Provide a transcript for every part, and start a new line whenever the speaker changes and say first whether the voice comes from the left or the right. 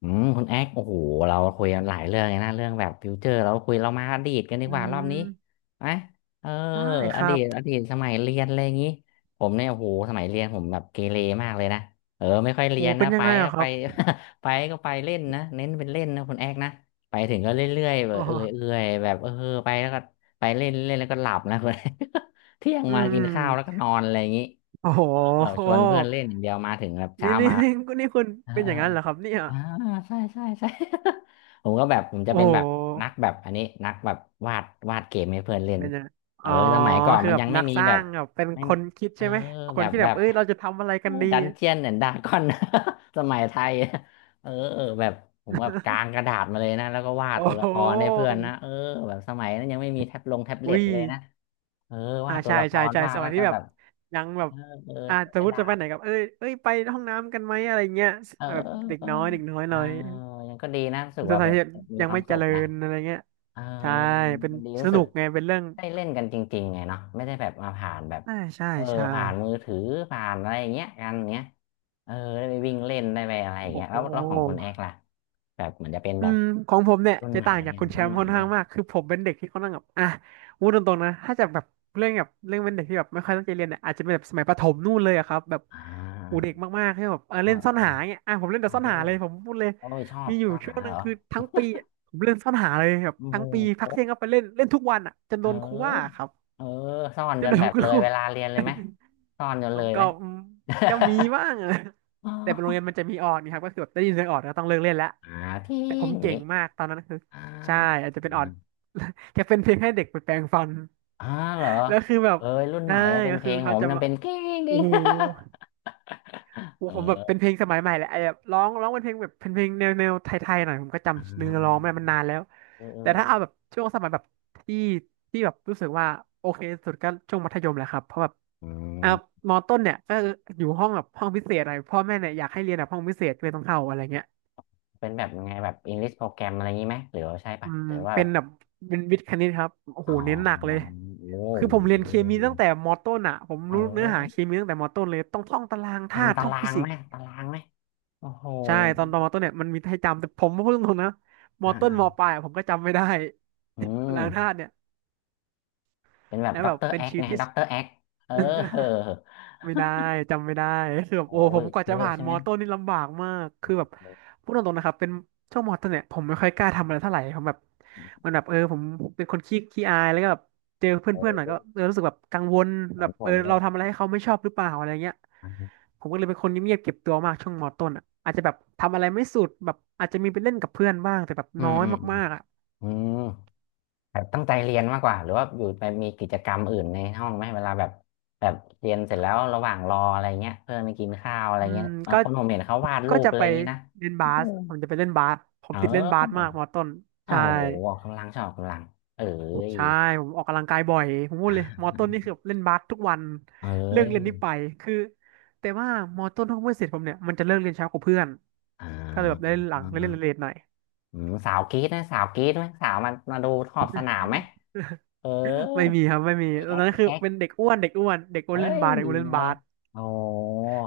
left: คุณแอ๊กโอ้โหเราคุยกันหลายเรื่องเลยนะเรื่องแบบฟิวเจอร์เราคุยเรามาอดีตกันดี
right: อื
left: กว่ารอบนี้
right: ม
left: ไหมเออ
right: ได้ค
left: อ
right: รั
left: ดี
right: บ
left: ตอดีตสมัยเรียนอะไรอย่างงี้ผมเนี่ยโอ้โหสมัยเรียนผมแบบเกเรมากเลยนะไม่ค่อยเรี
right: โอ้
left: ยน
right: เป็
left: นะ
right: นยั
left: ไป
right: งไง
left: ก็
right: อะค
left: ไป
right: รับ
left: ไปก็ไปเล่นนะเน้นเป็นเล่นนะคุณแอ๊กนะไปถึงก็เรื่อยๆแบ
right: อ๋
left: บเออยเอ
right: อ
left: ยแบบไปแล้วก็ไปเล่นเล่นแล้วก็หลับนะ คุณแอ๊ก เที่ยง
right: อื
left: มา
right: ม
left: กิ
right: อื
left: น
right: ม
left: ข้าวแล้วก็นอนอะไรอย่างงี้
right: โอ้โห
left: เออชวนเพื่อนเล่นอย่างเดียวมาถึงแบบ
right: นี่
left: เช้า
right: นี่
left: มา
right: นี่นี่คุณ
left: เออ
right: เป็นอย่างนั้นเหรอครับเนี่ย
left: อ่าใช่ใช่ ใช่ ผมก็แบบผมจะ
right: โอ้
left: เป็น
right: โ
left: แบบนัก
right: ห
left: แบบอันนี้นักแบบวาดวาดเกมให้เพื่อนเล่น
right: เป็นยังไงอ๋อ
left: สมัยก่อน
right: คือ
left: มัน
right: แบ
left: ยั
right: บ
left: งไม่
right: นัก
left: มี
right: สร้า
left: แบบ
right: งแบบเป็น
left: ไม่
right: คนคิด
left: เออ
right: ใช่ไหมค
left: แบ
right: น
left: บ
right: ที่แบ
left: แบ
right: บ
left: บ
right: เอ้ยเราจะทำอะไรกันดี
left: ดันเจียนเนี่ยดาก้อน สมัยไทยเออแบบผมแบบกางกระดาษมาเลยนะแล้วก็วาด
right: โอ้
left: ตัว
right: โห
left: ละครให้เพื่อนนะแบบสมัยนั้นยังไม่มีแท็บลงแท็บเล็
right: อุ้
left: ต
right: ย
left: เลยนะเออวา
right: อ่า
left: ดตัว
right: ใช่
left: ละค
right: ใช่
left: ร
right: ใช่
left: วาด
right: สมั
left: แล้ว
right: ยที่
left: ก็
right: แบ
left: แบ
right: บ
left: บ
right: ยัง
left: เอ
right: แบบ
left: อเออ
right: อ่า
left: ใช้
right: ส
left: ก
right: มม
left: ระ
right: ติ
left: ดา
right: จะไป
left: ษ
right: ไหนกับเอ้ยไปห้องน้ำกันไหมอะไรเงี้ย
left: เออ
right: แบบเด็ก
left: เออ
right: น้อยเด็กน้อย
left: เอ
right: ห
left: อ
right: น่อย
left: เอยังก็ดีนะรู้สึก
right: ส
left: ว่า
right: ถา
left: แบ
right: น
left: บ
right: ที่
left: มี
right: ยัง
left: ความ
right: ไม่เจ
left: สุข
right: ริ
left: นะ
right: ญอะไรเงี้ย
left: เออเอ
right: ใช่
left: อ
right: เป็น
left: มันดี
right: ส
left: รู้สึ
right: นุ
left: ก
right: กไงเป็นเรื่อง
left: ได้เล่นกันจริงๆไงเนาะไม่ได้แบบมาผ่านแบบ
right: อ่าใช่
left: เออ
right: ใช่
left: ผ่านมือถือผ่านอะไรอย่างเงี้ยกันเงี้ยเออได้ไปวิ่งเล่นได้ไปอะไรอย่าง
right: โอ้
left: เงี้ย
right: โ
left: แล้วแล้วของคุณ
right: ห
left: แอกล่ะแบบเหมือนจะเป็น
right: อื
left: แบบ
right: มของผมเนี่ย
left: รุ่น
right: จะ
left: ใหม่
right: ต่าง
left: หรือ
right: จาก
left: ยั
right: คุ
left: ง
right: ณแช
left: รุ่น
right: มป์
left: ใหม่
right: ค่อน
left: หรื
right: ข้า
left: อ
right: ง
left: ยัง
right: มากคือผมเป็นเด็กที่ค่อนข้างแบบอ่ะพูดตรงๆนะถ้าจะแบบเรื่องแบบเรื่องเป็นเด็กที่แบบไม่ค่อยตั้งใจเรียนเนี่ยอาจจะเป็นแบบสมัยประถมนู่นเลยอะครับแบบ
left: อ่
right: อู
left: า
right: เด็กมากๆที่แบบเออเล่นซ่อนหา
left: เออ
right: เงี้ยอ่ะผมเล่นแต่
left: เออ
right: ซ่อน
left: เออ
right: หาเลยผมพูดเลย
left: โอ้ยชอบ
right: มีอ
left: ช
right: ยู่
left: อบ
right: ช่ว
left: หา
right: งหนึ
left: เห
right: ง
left: รอ
right: คือทั้งปีอะผมเล่นซ่อนหาเลยแบบ
left: โอ้
right: ทั้งปี
left: โห
right: พักเที่ยงก็ไปเล่นเล่นทุกวันอ่ะจน
left: เอ
right: โดนครูว่าค
left: อ
right: รับ
left: เออซ่อน
right: จ
left: จ
right: น
left: น
right: โด
left: แบ
right: น
left: บ
right: คุ
left: เล
right: ณค
left: ย
right: รู
left: เวลาเรียนเลยไหมซ่อนจนเลยไห
right: ก็
left: ม
right: อืม ก็มีบ้างอะ
left: อ๋
right: แต่เป็นโรงเรี
left: อ
right: ยนมันจะมีออดนะครับก็คือแบบได้ยินเสียงออดก็ต้องเลิกเล่นแล้ว
left: หาที่
right: แต่ผ
left: อ
right: ม
left: ย่าง
right: เก่
left: งี้
right: งมากตอนนั้นคือ
left: อ่า
right: ใช่อาจจะ
left: อ
right: เป็นออ
left: ม
right: ด แค่เป็นเพลงให้เด็กไปแปรงฟัน
left: อ่าเหรอ
right: แล้วคือแบบ
left: เอ้ยรุ่นให
right: ใช่
left: ม่อะเป็น
right: ก็
left: เพล
right: คือ
left: งผ
right: เขา
left: ม
right: จะ
left: ยัง
right: มา
left: เป็นกิ้งกิ้
right: โอ้
left: ง
right: โห โอ้
left: เ
right: ผมแบบเป็น
left: ออ
right: เพลงสมัยใหม่แหละไอ้แบบร้องเป็นเพลงแบบเป็นเพลงแนวแนวไทยๆหน่อยผมก็
left: อ๋
right: จำเนื้อร้องไม่
left: อ
right: ได้มันนานแล้ว
left: เออเออ
right: แต่ถ้าเอาแบบช่วงสมัยแบบที่ที่แบบรู้สึกว่าโอเคสุดก็ช่วงมัธยมแหละครับเพราะแบบ
left: อืม
right: อ่ะมอต้นเนี่ยก็อยู่ห้องแบบห้องพิเศษหน่อยพ่อแม่เนี่ยอยากให้เรียนแบบห้องพิเศษก็เลยต้องเข้าอะไรเงี้ย
left: เป็นแบบยังไงแบบอังกฤษโปรแกรมอะไรงี้ไหมหรือว่าใช่
right: อื
left: ปะ
right: ม
left: หรือว่า
right: เป็
left: แบ
right: น
left: บ
right: แบบเป็นวิทย์คณิตครับโอ้
left: อ๋
right: โหเน้นหนัก
left: อ
right: เลย
left: โอ้โ
right: คือผมเรีย
left: ห
right: นเคมีตั้งแต่มอต้นอ่ะผม
left: เอ้
right: รู้เนื้อหาเค
left: ย
right: มีตั้งแต่มอต้นเลยต้องท่องตาราง
left: จั
right: ธา
left: ง
right: ตุ
left: ตา
right: ท่อง
left: รา
right: ฟิ
left: ง
right: สิ
left: ไหม
right: กส์
left: ตารางไหมโอ้โห
right: ใช่ตอนมอต้นเนี่ยมันมีให้จำแต่ผมพูดตรงๆนะมอต้นมอปลายอะผมก็จำไม่ได้
left: อื ม
right: ล้างธาตุเนี่ย
left: เป็นแบบ
right: แล้ว
left: ด็
right: แบ
left: อก
right: บ
left: เตอร์
right: เป็น
left: แอค
right: ชีวิต
left: ไง
right: ที่
left: ด็อกเตอร์แอ คเออ
right: ไม่ได้จำไม่ได้ คือแบบ
left: โอ้
right: โอ้ผ
left: ย
right: มกว่า
left: เย
right: จะ
left: อะ
right: ผ่าน
left: ใช่
right: ม
left: ไหม
right: อต้นนี่ลำบากมากคือแบบพูดตรงๆนะครับเป็นช่วงมอต้นเนี่ยผมไม่ค่อยกล้าทำอะไรเท่าไหร่ผมแบบมันแบบเออผมเป็นคนขี้อายแล้วก็แบบเจอ
left: โอ้
right: เพื่อนๆหน่อยก็
left: ย
right: เออรู้สึกแบบกังวล
left: เหมื
right: แบ
left: อน
right: บ
left: ผ
right: เออ
left: มเล
right: เรา
left: ย
right: ทำอะไรให้เขาไม่ชอบหรือเปล่าอะไรเงี้ยผมก็เลยเป็นคนเงียบๆเก็บตัวมากช่วงมอต้นอ่ะอาจจะแบบทำอะไรไม่สุดแบบอาจจะมีไปเล่นกับเพื่อนบ้างแต่แบบ
left: อื
right: น้
left: ม
right: อย
left: อืมอืม
right: มากๆอ่ะ
left: อืมแบบตั้งใจเรียนมากกว่าหรือว่าอยู่ไปมีกิจกรรมอื่นในห้องไหมเวลาแบบแบบเรียนเสร็จแล้วระหว่างรออะไรเงี้ยเพื่อนไปกินข้าวอะไร
right: อืม
left: เงี้ยบา
right: ก็
left: งคนผมเห็นเขาวาด
right: ก็
left: รูป
right: จะ
left: อะไร
right: ไป
left: อย่างงี้นะ
right: เล่นบา
left: โอ้โห
right: สผมจะไปเล่นบาสผม
left: เอ
right: ติดเล่นบาส
left: อ
right: มากมอต้น
left: โอ้
right: ใช่
left: โหออกกำลังชอบออกกำลังเอ้ย
right: ใช่ผมออกกำลังกายบ่อยผมพู ด
left: อ่า
right: เลยมอต้นนี่คือแบบเล่นบาสทุกวัน
left: เอ้
right: เลิก
left: ย
right: เรียนนี่ไปคือแต่ว่ามอต้นห้องเพื่อนเสร็จผมเนี่ยมันจะเลิกเรียนเช้ากว่าเพื่อน
left: อ่า
right: ก็เลยแบบได้เล่นหลังได้เล่นเลทหน่อย
left: อืมสาวกรี๊ดนะสาวกรี๊ดไหมสาวมามาดูขอบสนามไหมเออ
right: ไม่มีครับไม่มี
left: พี่
right: ตอ
left: แอ๊
right: น
left: ก
right: นั้น
left: พี่
right: คือ
left: แอ๊ก
right: เป็นเด็กอ้วนเด็กอ้วนเด็กอ้ว
left: เอ้
right: นเล่น
left: ย
right: บาสเด็กอ้วนเล่น
left: เน
right: บา
left: อะ
right: ส
left: โอ้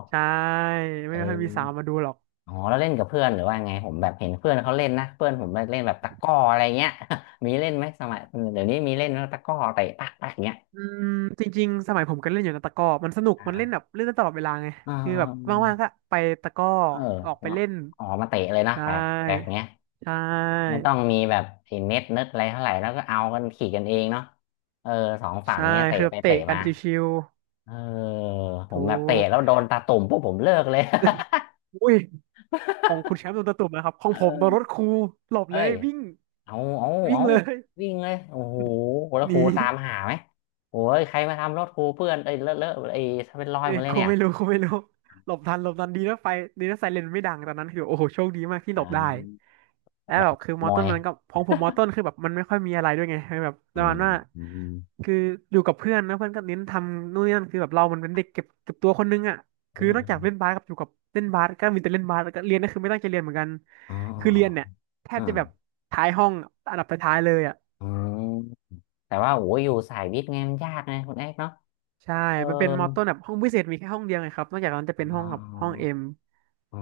right: ใช่ไม่ค่อยมี
left: เออ
right: สาวมาดูหรอก
left: อ๋อแล้วเล่นกับเพื่อนหรือว่าไงผมแบบเห็นเพื่อนเขาเล่นนะเพื่อนผมเล่นแบบตะกร้ออะไรเงี้ย มีเล่นไหมสมัยเดี๋ยวนี้มีเล่นนะตะกร้อเตะปักปักเงี้ย
right: อืมจริงๆสมัยผมก็เล่นอยู่นะตะกร้อมันสนุกมันเล่น
left: อ่า
right: แบบเล่นได้ตลอดเวลาไง
left: เอ
right: คือแบบ
left: อ
right: ว่างๆก็ไปตะกร้อ
left: เอ
right: ออกไปเล่
left: อ
right: น
left: ออกมาเตะเลยนะ
right: ใช
left: แปลกแปลก
right: ่
left: เงี้ย
right: ใช่
left: ไม่ต้องมีแบบไอ้เน็ตเน็ตอะไรเท่าไหร่แล้วก็เอากันขี่กันเองเนาะเออสองฝั่ง
right: ใช่
left: เนี้ยเตะ
right: คือแบ
left: ไป
right: บเตะ
left: เตะ
right: กัน
left: มา
right: ชิว
left: เออผม
right: ถู
left: แบบเตะ
right: ก
left: แล้วโดนตาตุ่มพวกผมเลิกเลย
right: อุ้ยของคุณแชมป์โดนตะตุ่มนะครับ ของผมโดนรถครูหลบ
left: เอ้
right: เลย
left: ย
right: วิ่ง
left: เอา
right: วิ่ง
left: เอา
right: เลย
left: วิ่งเลยโอ้โหแล้
right: ห
left: ว
right: นี
left: ครูตามหาไหมโอ้ยใครมาทำรถครูเพื่อนเอ้ยเลอะเลอะไอ้าเป็นรอย
right: เอ้
left: หม
right: ย
left: ดเล
right: ค
left: ย
right: รู
left: เนี่ย
right: ไม่รู้ครูไม่รู้ หลบทันหลบทันดีนะไฟดีนะไซเรนไม่ดังตอนนั้นคือโอ้โหโชคดีมากที่
left: อ
right: หลบได้
left: ่า
right: แล้ว
left: อยา
right: แบ
left: ก
right: บคือ
left: ข
right: ม
left: โม
right: อต้น
left: ย
right: มันก็ของผมมอต้นคือแบบมันไม่ค่อยมีอะไรด้วยไงแบบป
left: อื
right: ระมาณ
left: ม
right: ว่า
left: อื
right: คืออยู่กับเพื่อนนะเพื่อนก็เน้นทำนู่นนี่นั่นคือแบบเรามันเป็นเด็กเก็บตัวคนนึงอ่ะ
left: มอ
right: คือนอกจากเล่
left: ม
right: นบาสกับอยู่กับเล่นบาสก็มีแต่เล่นบาสแล้วก็เรียนก็คือไม่ตั้งใจเรียนเหมือนกัน
left: อ๋อ
right: คือเรียนเนี่ยแท
left: อ๋
right: บ
left: อ
right: จะแบบท้ายห้องอันดับท้ายๆเลยอ่ะ
left: อ๋ออืมแต่ว่าโอ้ยอยู่สายวิทย์ไงมันยากไงคุณเอกเนาะ
right: ใช่
left: เออ
right: มันเป็นมอต้นแบบห้องพิเศษมีแค่ห้องเดียวไงครับนอกจากนั้นจะเป็น
left: อ๋
right: ห้อ
left: อ
right: งแบบห้องเอ็ม
left: อ๋อ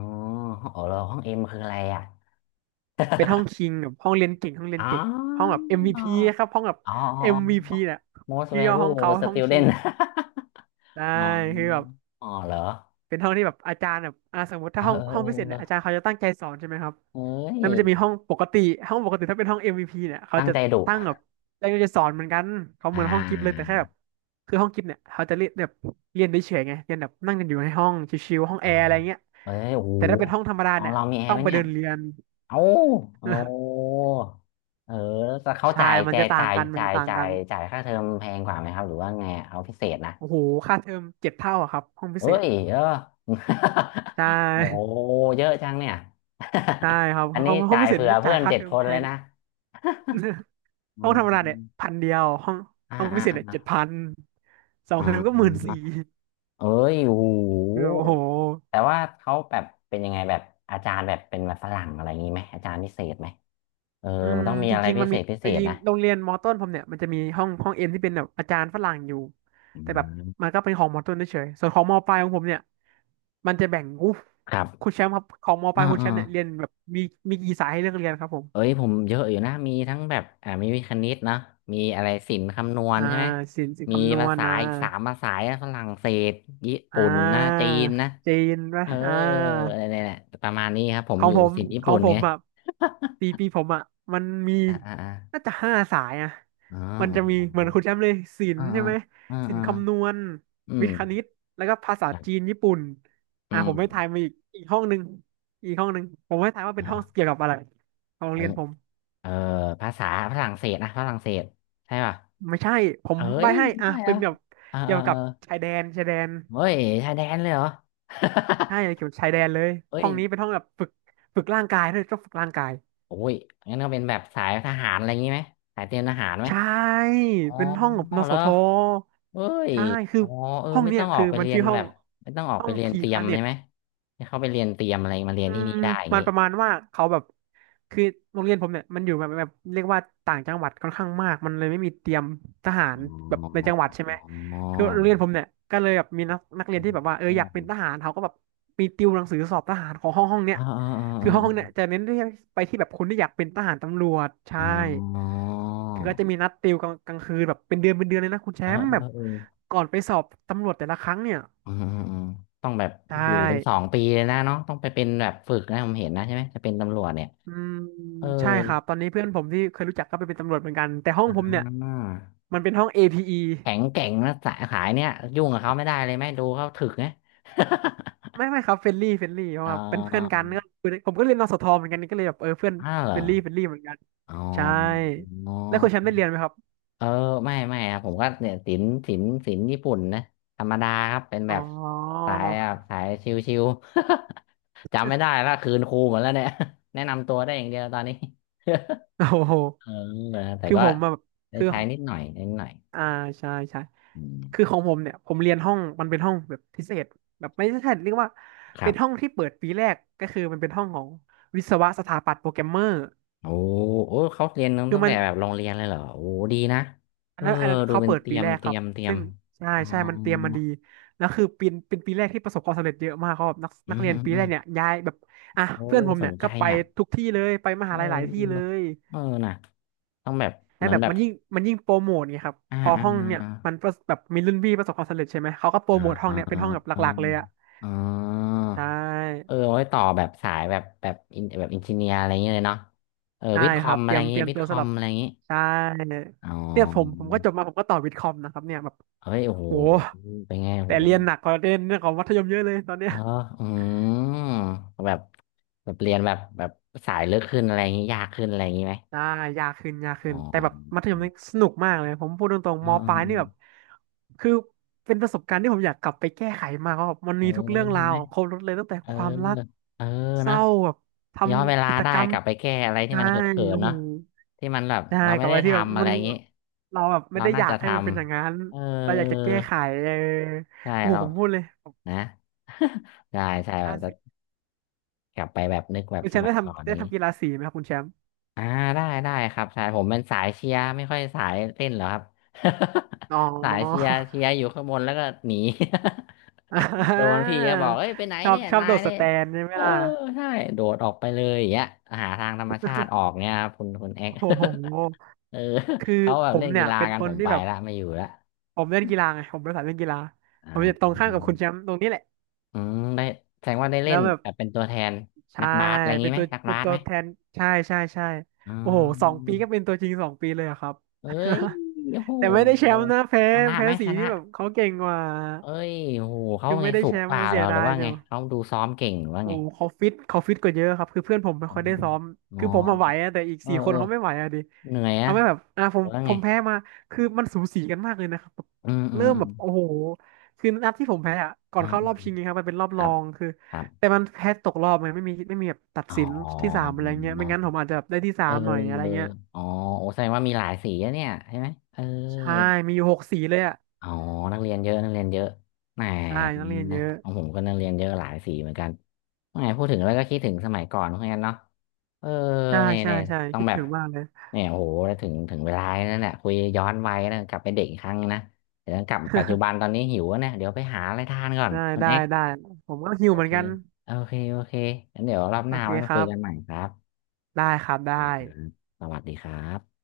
left: อ๋อแล้วห้องเอ็มคืออะไรอ่ะ
right: เป็นห้องคิงกับห้องเรียนเก่งห้องเรียน
left: อ๋
right: เก่งห้องแบบ
left: อ อ๋อ
right: MVP ครับห้องแบบ
left: อ๋ออ๋
right: MVP
left: อ
right: เนี่ย
left: most
right: ชื่อย่อห้อง
left: valuable
right: เขาห้องคิ
left: student
right: ง ได้
left: อ๋อ
right: คือแบบ
left: อ๋อเหรอ
right: เป็นห้องที่แบบอาจารย์แบบสมมติ
left: เอ
right: ถ้า
left: อ
right: ห้อง
left: เออ
right: ห้อ
left: เอ
right: งพิเศษเนี่ย
left: อ
right: อาจารย์เขาจะตั้งใจสอนใช่ไหมครับ
left: เอ้ย
right: แล้วมันจะมีห้องปกติห้องปกติถ้าเป็นห้อง MVP เนี่ยเขา
left: ตั้ง
right: จะ
left: ใจดุ
right: ตั้งแบบอาจารย์ก็จะสอนเหมือนกันเขาเห
left: อ่
right: มือนห้องกิฟต์เลยแต่
left: า
right: แค่แบบคือห้องกิฟต์เนี่ยเขาจะเรียนแบบเรียนได้เฉยๆไงเรียนแบบนั่งกันอยู่ในห้องชิวๆห้อง
left: อ๋
right: แอ
left: อ
right: ร์อะไรเงี้ย
left: เอ้ยโอ้โห
right: แต่ถ้าเป็นห้องธรรมดา
left: ของ
right: เนี่ย
left: เรามีแอ
right: ต้
left: ร์
right: อง
left: ไหม
right: ไป
left: เนี่
right: เดิ
left: ย
right: นเรียน
left: เอ้าโอ้เออแต่เขา
right: ใช่
left: จ่าย
right: มัน
left: แต่
right: จะต่างกันมันจะต่างกัน
left: จ่ายค่าเทอมแพงกว่าไหมครับ หรือว่าไงเอาพิเศษนะ
right: โอ้โหค่าเทอมเจ็ดเท่าอะครับห้องพิ
left: เอ้
right: เศษ
left: ย
right: ใช่
left: โอ้เยอะจังเนี่ย
right: ใช่ครับ
left: อัน
right: ห้
left: นี้
right: องห้อง
left: จ่าย
right: พิเศษ
left: เผื่อ
right: นี่
left: เพื่
right: จ่า
left: อ
right: ย
left: น
right: ค่า
left: เจ็ด
right: เทอ
left: ค
right: ม
left: น
right: แพ
left: เลย
right: ง
left: นะ อื
right: ห้องธรรมดาเนี่ย
left: ม
right: พันเดียวห้อง
left: อ่า
right: ห้อง
left: อ่า
right: พิเศษ
left: อ่า
right: เนี่ยเจ็ด
left: อ
right: พันสอง
left: ่
right: เทอมก็หมื่น
left: า
right: สี่
left: เอ้ยโอ้โห
right: คือโอ้โห
left: แต่ว่าเขาแบบเป็นยังไงแบบอาจารย์แบบเป็นแบบฝรั่งอะไรอย่างนี้ไหมอาจารย์พิเศษไหมเออ
right: อื
left: มั
right: ม
left: นต้องมี
right: จ
left: อะไร
right: ริงๆ
left: พิ
right: มัน
left: เศ
right: มี
left: ษพิเศ
right: จ
left: ษ
right: ริง
left: นะ
right: ๆโรงเรียนมอต้นผมเนี่ยมันจะมีห้องเอ็นที่เป็นแบบอาจารย์ฝรั่งอยู่
left: อื
right: แต่แบบ
left: ม
right: มันก็เป็นของมอต้นเฉยๆส่วนของมอปลายของผมเนี่ยมันจะแบ่งอู้
left: ครับ
right: คุณแชมป์ครับของมอป
left: อ่า
right: ลายคุณแช
left: อ่า
right: มป์เนี่ยเรียนแบบมีมีกี่สายให้เลือกเรียนครับผม
left: เอ้ยผมเยอะอยู่นะมีทั้งแบบอ่ามีวิคณิตนะมีอะไรศิลป์คำนวณ
right: อ่า
left: ใช่ไหม
right: ศิลป์
left: มี
right: คำนว
left: ภา
right: ณ
left: ษา
right: นะ
left: อีกสามภาษานะฝรั่งเศสญี่
right: อ่
left: ปุ่นนะจี
right: า
left: นนะ
right: จีน
left: เอ
right: ปะ
left: อ
right: อ่
left: อะ
right: า
left: ไรเนี่ยประมาณนี้ครับผม
right: ขอ
left: อ
right: ง
left: ยู่
right: ผม
left: ศิลป์ญี่
right: ขอ
left: ปุ่
right: ง
left: น
right: ผ
left: ไง
right: มอ่ะปีผมอ่ะมันมี
left: อ่าอ่าอ่า
right: น่าจะห้าสายอ่ะ
left: อ๋อ
right: มันจะมีเหมือนคุณแชมป์เลยศิล
left: อ่า
right: ป์ใช่ไหม
left: อ่า
right: ศิล
left: อ่า
right: ป์คำนวณ
left: อื
right: วิ
left: ม
right: ทย์คณิตแล้วก็ภาษา
left: ครั
right: จีน
left: บ
right: ญี่ปุ่น
left: อื
right: อ่ะผมให้ทา
left: ม
right: ยมาอีกห้องหนึ่งอีกห้องหนึ่งผมให้ทายว่า
left: เอ
right: เป็นห้อง
left: อ
right: เกี่ยวกับอะไรของโร
left: ขอ
right: ง
left: ง
right: เรียนผม
left: เออภาษาฝรั่งเศสนะฝรั่งเศสใช่ป่ะ
right: ไม่ใช่ผม
left: เอ้
right: ใบ
left: ย
right: ให้
left: ไม่
right: อ่ะ
left: ใช่เหร
right: เป็
left: อ
right: นแบบ
left: เออ
right: เกี่
left: เอ
right: ย
left: อ
right: ว
left: เอ
right: กับ
left: อ
right: ชายแดน
left: เฮ้ยชายแดนเลยเหรอ
right: ใช่ เกี่ยวกับชายแดนเลย
left: เฮ้
right: ห้อ
left: ย
right: งนี้เป็นห้องแบบฝึกฝึกร่างกายด้วยต้องฝึกร่างกาย
left: โอ้ยงั้นก็เป็นแบบสายทหารอะไรอย่างงี้ไหมสายเตรียมทหารไหม
right: ใช่
left: อ๋อ
right: เป็นห้องกับน
left: เหร
right: ส
left: อ
right: ท
left: เฮ้ย
right: ใช่ คือ
left: อ๋อเออ
right: ห้อง
left: ไม่
right: เนี้
left: ต้
right: ย
left: องออ
right: คื
left: ก
right: อ
left: ไป
right: มัน
left: เรีย
right: ชื่
left: น
right: อห้
left: แบ
right: อง
left: บไม่ต้องออก
right: ห้อ
left: ไป
right: ง
left: เรียน
right: พี
left: เตรียม
right: คาเน็
left: ใช่
right: ต
left: ไหมให้เขาไปเรียนเตรียมอะไรมาเรีย
right: อื
left: นที่
right: ม
left: นี่ได้อย่าง
right: มัน
left: งี้
right: ประมาณว่าเขาแบบคือโรงเรียนผมเนี่ยมันอยู่แบบเรียกว่าต่างจังหวัดค่อนข้างมากมันเลยไม่มีเตรียมทหา
left: อ๋
right: รแบบ
left: อ
right: ในจังหวัดใช่ไห
left: อ๋อ
right: มคือโรงเรียนผมเนี่ยก็เลยแบบมีนักเรียนที่แบบว่าเออ
left: อ๋
right: อยากเป็นท
left: อ
right: หารเขาก็แบบมีติวหนังสือสอบทหารของห้องเนี่ย
left: อ่าอ
right: คือห้องห้อ
left: ่า
right: งเนี่ยจะเน้นที่ไปที่แบบคนที่อยากเป็นทหารตำรวจใช่
left: อ่าอ่าอาอ๋อ
right: คือก็จะมีนัดติวกลางกลางคืนแบบเป็นเดือนเลยนะคุณแช
left: เอ่า
right: มป์แบบ
left: อ่เออ
right: ก่อนไปสอบตำรวจแต่ละครั้งเนี่ย
left: เอืมอืออต้องแบบ
right: ใช่
left: อยู่เป็น2 ปีเลยนะเนาะต้องไปเป็นแบบฝึกนะผมเห็นนะใช่ไหมจะเป็นตำรวจเนี่ย
right: อืม
left: เออ
right: ใช่ครับตอนนี้เพื่อนผมที่เคยรู้จักก็ไปเป็นตำรวจเหมือนกันแต่ห้องผม
left: อ่า
right: เนี่ยมันเป็นห้อง APE
left: แข็งแกร่งนะสายขายเนี่ยยุ่งกับเขาไม่ได้เลยไหมดูเขาถึกนะ
right: ไม่ครับเฟรนลี่เพ
left: เ
right: ราะว่าเป็นเพื่อน
left: ออ
right: กันก็คือผมก็เรียนนสทเหมือนกันก็เลยแบบเออเพื่อน
left: อ้าวเหร
right: เฟ
left: อ
right: รนลี่เฟรนลี่เหมือนกัน
left: อ๋อ
right: ใช่แล้วคุณแชมป์ได้เรียนไหมครับ
left: เออไม่ไม่ครับผมก็เนี่ยศิลป์ญี่ปุ่นนะธรรมดาครับเป็น
right: อ๋
left: แบ
right: อ
left: บสายแบบสายชิวๆ จำไม่ได้ละคืนครูหมดแล้วเนี่ย แนะนำตัวได้อย่างเดียวตอนนี้
right: โอ้โห
left: เออแต่
right: คือ
left: ก็
right: ผมอะแบบ
left: ได้
right: คือ
left: ใช้นิดหน่อยนิดหน่อย
right: อ่าใช่
left: อืม
right: คือของผมเนี่ยผมเรียนห้องมันเป็นห้องแบบพิเศษแบบไม่ใช่เรียกว่า
left: ครั
right: เป็นห้อ
left: บ
right: งที่เปิดปีแรกก็คือมันเป็นห้องของวิศวะสถาปัตย์โปรแกรมเมอร์
left: โอ้โอ้เขาเรียน
right: คือ
left: ตั้ง
right: มั
left: แต่
right: น
left: แบบโรงเรียนเลยเหรอโอ้ดีนะ
right: อั
left: เอ
right: น
left: อ
right: นั้นอันนั้น
left: ดู
right: เขา
left: เป็น
right: เปิด
left: เตรี
right: ปี
left: ยม
right: แรก
left: เต
right: ค
left: รี
right: รั
left: ย
right: บ
left: มเตรียม
right: ซึ่งใช่
left: อ๋อ
right: ใช่มันเตรียมมาดีแล้วคือปีเป็นปีแรกที่ประสบความสำเร็จเยอะมากเขาแบบนัก
left: อื
right: นัก
left: ม
right: เรี
left: อื
right: ยน
left: ม
right: ปี
left: อื
right: แร
left: ม
right: กเนี่ยย้ายแบบอ่ะ
left: โอ้
right: เพื่อนผม
left: ส
right: เนี่
left: น
right: ย
left: ใจ
right: ก็ไป
left: อ่ะ
right: ทุกที่เลยไปม
left: เอ
right: หาลัยหลายที่เล
left: อ
right: ย
left: เออนะต้องแบบ
right: และ
left: เหมือ
right: แบ
left: น
right: บ
left: แบบ
right: มันยิ่งโปรโมทไงครับ
left: อ่า
right: พอ
left: อ่า
right: ห้องเนี่ยมันประสแบบมีรุ่นพี่ประสบความสำเร็จใช่ไหมเขาก็โปร
left: อ่า
right: โมทห้อ
left: อ่
right: งเนี่ยเป็นห้องแบบห
left: า
right: ลักๆเลยอะ
left: อ๋อ
right: ใช
left: เอ
right: ่
left: อไว้ต่อแบบสายแบบแบบอินแบบอินจิเนียร์อะไรอย่างเงี้ยเลยเนาะเออ
right: ใช่
left: วิทย์ค
right: ค
left: อ
right: รั
left: ม
right: บเต
left: อะ
right: รี
left: ไร
right: ย
left: อ
right: ม
left: ย่าง
right: เต
left: งี้
right: รียม
left: วิท
right: ตั
left: ย์
right: ว
left: คอ
right: สำห
left: ม
right: รับ
left: อะไรอย่างงี้
right: ใช่
left: อ๋อ
right: เนี่ยผมก็จบมาผมก็ต่อวิทย์คอมนะครับเนี่ยแบบ
left: เฮ้ยโอ้โห
right: โห
left: เป็นไงโอ้โห
right: แต่เรียนหนักกว่าเรียนเรื่องของมัธยมเยอะเลยตอนเนี้
left: เอ
right: ย
left: ออืมแบบแบบเรียนแบบแบบสายลึกขึ้นอะไรอย่างงี้ยากขึ้นอะไรอย่างงี้ไหม
right: ได้ยากขึ้นยาก
left: อ๋
right: ขึ้
left: อ
right: นแต่แบบมัธยมนี่สนุกมากเลยผมพูดตรงๆมปลายนี่แบบ
left: ออ
right: คือเป็นประสบการณ์ที่ผมอยากกลับไปแก้ไขมากว่าแบบมัน
left: เออ
right: มีทุกเรื่องราวครบรสเลยตั้งแต่
left: เออเออ
right: ความรัก
left: เออเออ
right: เศ
left: นะ
right: ร้าแบบท
left: ย้อนเว
right: ำ
left: ลา
right: กิจ
left: ได้
right: กรรม
left: กลับไปแก้อะไรที่
right: ใช่
left: มันเขิน
right: โอ้
left: ๆ
right: โห
left: เนาะที่มันแบบ
right: ใช่
left: เรา
right: กั
left: ไม่
right: บอะ
left: ได้
right: ไรที่แบบ
left: ทำอะ
right: มั
left: ไร
right: น
left: อย่างนี้
right: เราแบบไม่
left: เรา
right: ได้อ
left: น่า
right: ยาก
left: จะ
right: ให้
left: ท
right: มันเป็นอย่างนั้น
left: ำเออ
right: เราอ
left: เออ
right: ยากจะแก้ไขเออ
left: ใช่
right: โอ้โห
left: เรา
right: ผมพูดเลยผม
left: นะ ใช่
right: ทำ
left: ใช่
right: กี
left: แบ
right: ฬา
left: บจะ
right: สี
left: กลับไปแบบนึกแบบ
right: คุณ
left: ส
right: แชมป์
left: มั
right: ได้
left: ยก่อน
right: ทำได้
left: นี้
right: ทำกีฬาสีไหมครับคุณแชมป์
left: อ่าได้ได้ครับใช่ผมเป็นสายเชียร์ไม่ค่อยสายเต้นหรอกครับ
right: อ๋อ
left: สายเชียร์เชียร์อยู่ข้างบนแล้วก็หนี
right: อ่
left: โดน
right: า
left: พี่ก็บอกเอ้ยไปไหน
right: ชอบ
left: เนี่ย
right: ชอบ
left: นา
right: โด
left: ย
right: ดส
left: เนี่ย
right: แตนใช่ไหม
left: เออ
right: ล่ะ
left: ใช่โดดออกไปเลยอย่างเงี้ยหาทางธรรมชาติออกเนี่ยครับคุณเอ็ก
right: โอ้โห
left: เออ
right: คือ
left: เขาแบ
right: ผ
left: บ
right: ม
left: เล่น
right: เนี่
left: กี
right: ย
left: ฬา
right: เป็น
left: กัน
right: ค
left: ผ
right: น
left: ม
right: ที่
left: ไป
right: แบบ
left: ละไม่อยู่ละ
right: ผมเล่นกีฬาไง ผมเประสายเล่นกีฬา
left: อ่า
right: ผมจะต
left: อื
right: รงข้ามกับ
left: ม
right: คุณแชมป์ตรงนี้แหละ
left: อืมได้แสดงว่าได้เล่
right: แล้
left: น
right: วแบบ
left: แบบเป็นตัวแทน
right: ใช่
left: นักบาสอะไร
right: เป็
left: งี้
right: น
left: ไหม
right: ตัว
left: นัก
right: เป็
left: บา
right: น
left: ส
right: ตั
left: ไห
right: ว
left: ม
right: แทนใช่
left: อ๋อ
right: โอ้โหสองปีก็เป็นตัวจริงสองปีเลยอะครับ
left: เอ้ยโห
right: แต่ไม่ได้แชมป์นะแพ้
left: ชนะ
right: แพ้
left: ไหม
right: สี
left: ชนะ
right: ที่แบบเขาเก่งกว่า
left: เอ้ยโหเขา
right: คือ
left: ไง
right: ไม่ได้
left: สู
right: แช
left: ง
right: ม
left: ก
right: ป์
left: ว่า
right: มา
left: เหร
right: เสี
left: อ
right: ย
left: ห
right: ดา
left: รือ
right: ย
left: ว่า
right: จั
left: ไง
right: ง
left: เขาดูซ้อมเก่งหรือว่า
right: โอ้
left: ไง
right: โหเขาฟิตกว่าเยอะครับคือเพื่อนผมไม่
left: อื
right: ค่อย
left: ม
right: ได้ซ้อม
left: อมอ๋อ
right: คือผมมาไหวอะแต่อีก
left: เออ
right: สี่ค
left: เอ
right: น
left: อ
right: เขาไม่ไหวอะดิ
left: เหนื่อยอะ
right: ทำให้แบบอ่าผ
left: หรื
right: ม
left: อว่า
right: ผ
left: ไง
right: มแพ้มาคือมันสูสีกันมากเลยนะครับแบบ
left: อืมอื
right: เริ่
left: ม
right: ม
left: อื
right: แบ
left: ม
right: บโอ้โหคือนัดที่ผมแพ้อ่ะก่อน
left: อ่
right: เข้ารอ
left: า
right: บชิงนงครับมันเป็นรอบ
left: ค
right: ร
left: รั
right: อ
left: บ
right: งคือ
left: ครับ
right: แต่มันแพ้ตกรอบไงไม่มีแบบตัด
left: อ๋อ
right: สินที่สามอะไรเงี้ยไม่งั้นผมอาจจะแบบได้ที่สา
left: เ
right: มหน่อยอะไร
left: ออ
right: เงี้ย
left: อ๋อโอ้แสดงว่ามีหลายสีอะเนี่ยใช่ไหมเออ
right: ใช่มีอยู่หกสีเลยอ่ะ
left: อ๋อนักเรียนเยอะนักเรียนเยอะแหม
right: ใช่นักเรียนเยอะ
left: อนมของผมก็นักเรียนเยอะหลายสีเหมือนกันแหมพูดถึงแล้วก็คิดถึงสมัยก่อนเหมือนกันเนาะเออ
right: ใช่
left: เนี่ย
right: ใช่
left: เนี่ย
right: ใช่
left: ต้อง
right: คิด
left: แบ
right: ถึ
left: บ
right: งมากเลย
left: เนี่ยโอ้โหถึงถึงเวลานั่นแหละคุยย้อนวัยนะกลับไปเด็กอีกครั้งนะเดี๋ยวกลับปัจจุบันตอนนี้หิวแล้วเนี่ยเดี๋ยวไปหาอะไรทานก่อน
right: ได้
left: คุณ
right: ได้
left: เอ็ก
right: ได้ผมก็หิ
left: โอ
right: วเหมือ
left: เค
right: นกัน
left: โอเคโอเคงั้นเดี๋ยวรอบห
right: โอ
left: น้า
right: เค
left: ไว้มา
right: ค
left: คุ
right: รั
left: ย
right: บ
left: กันใหม่ครับ
right: ได้ครับได้
left: โอเคครับสวัสดีครับ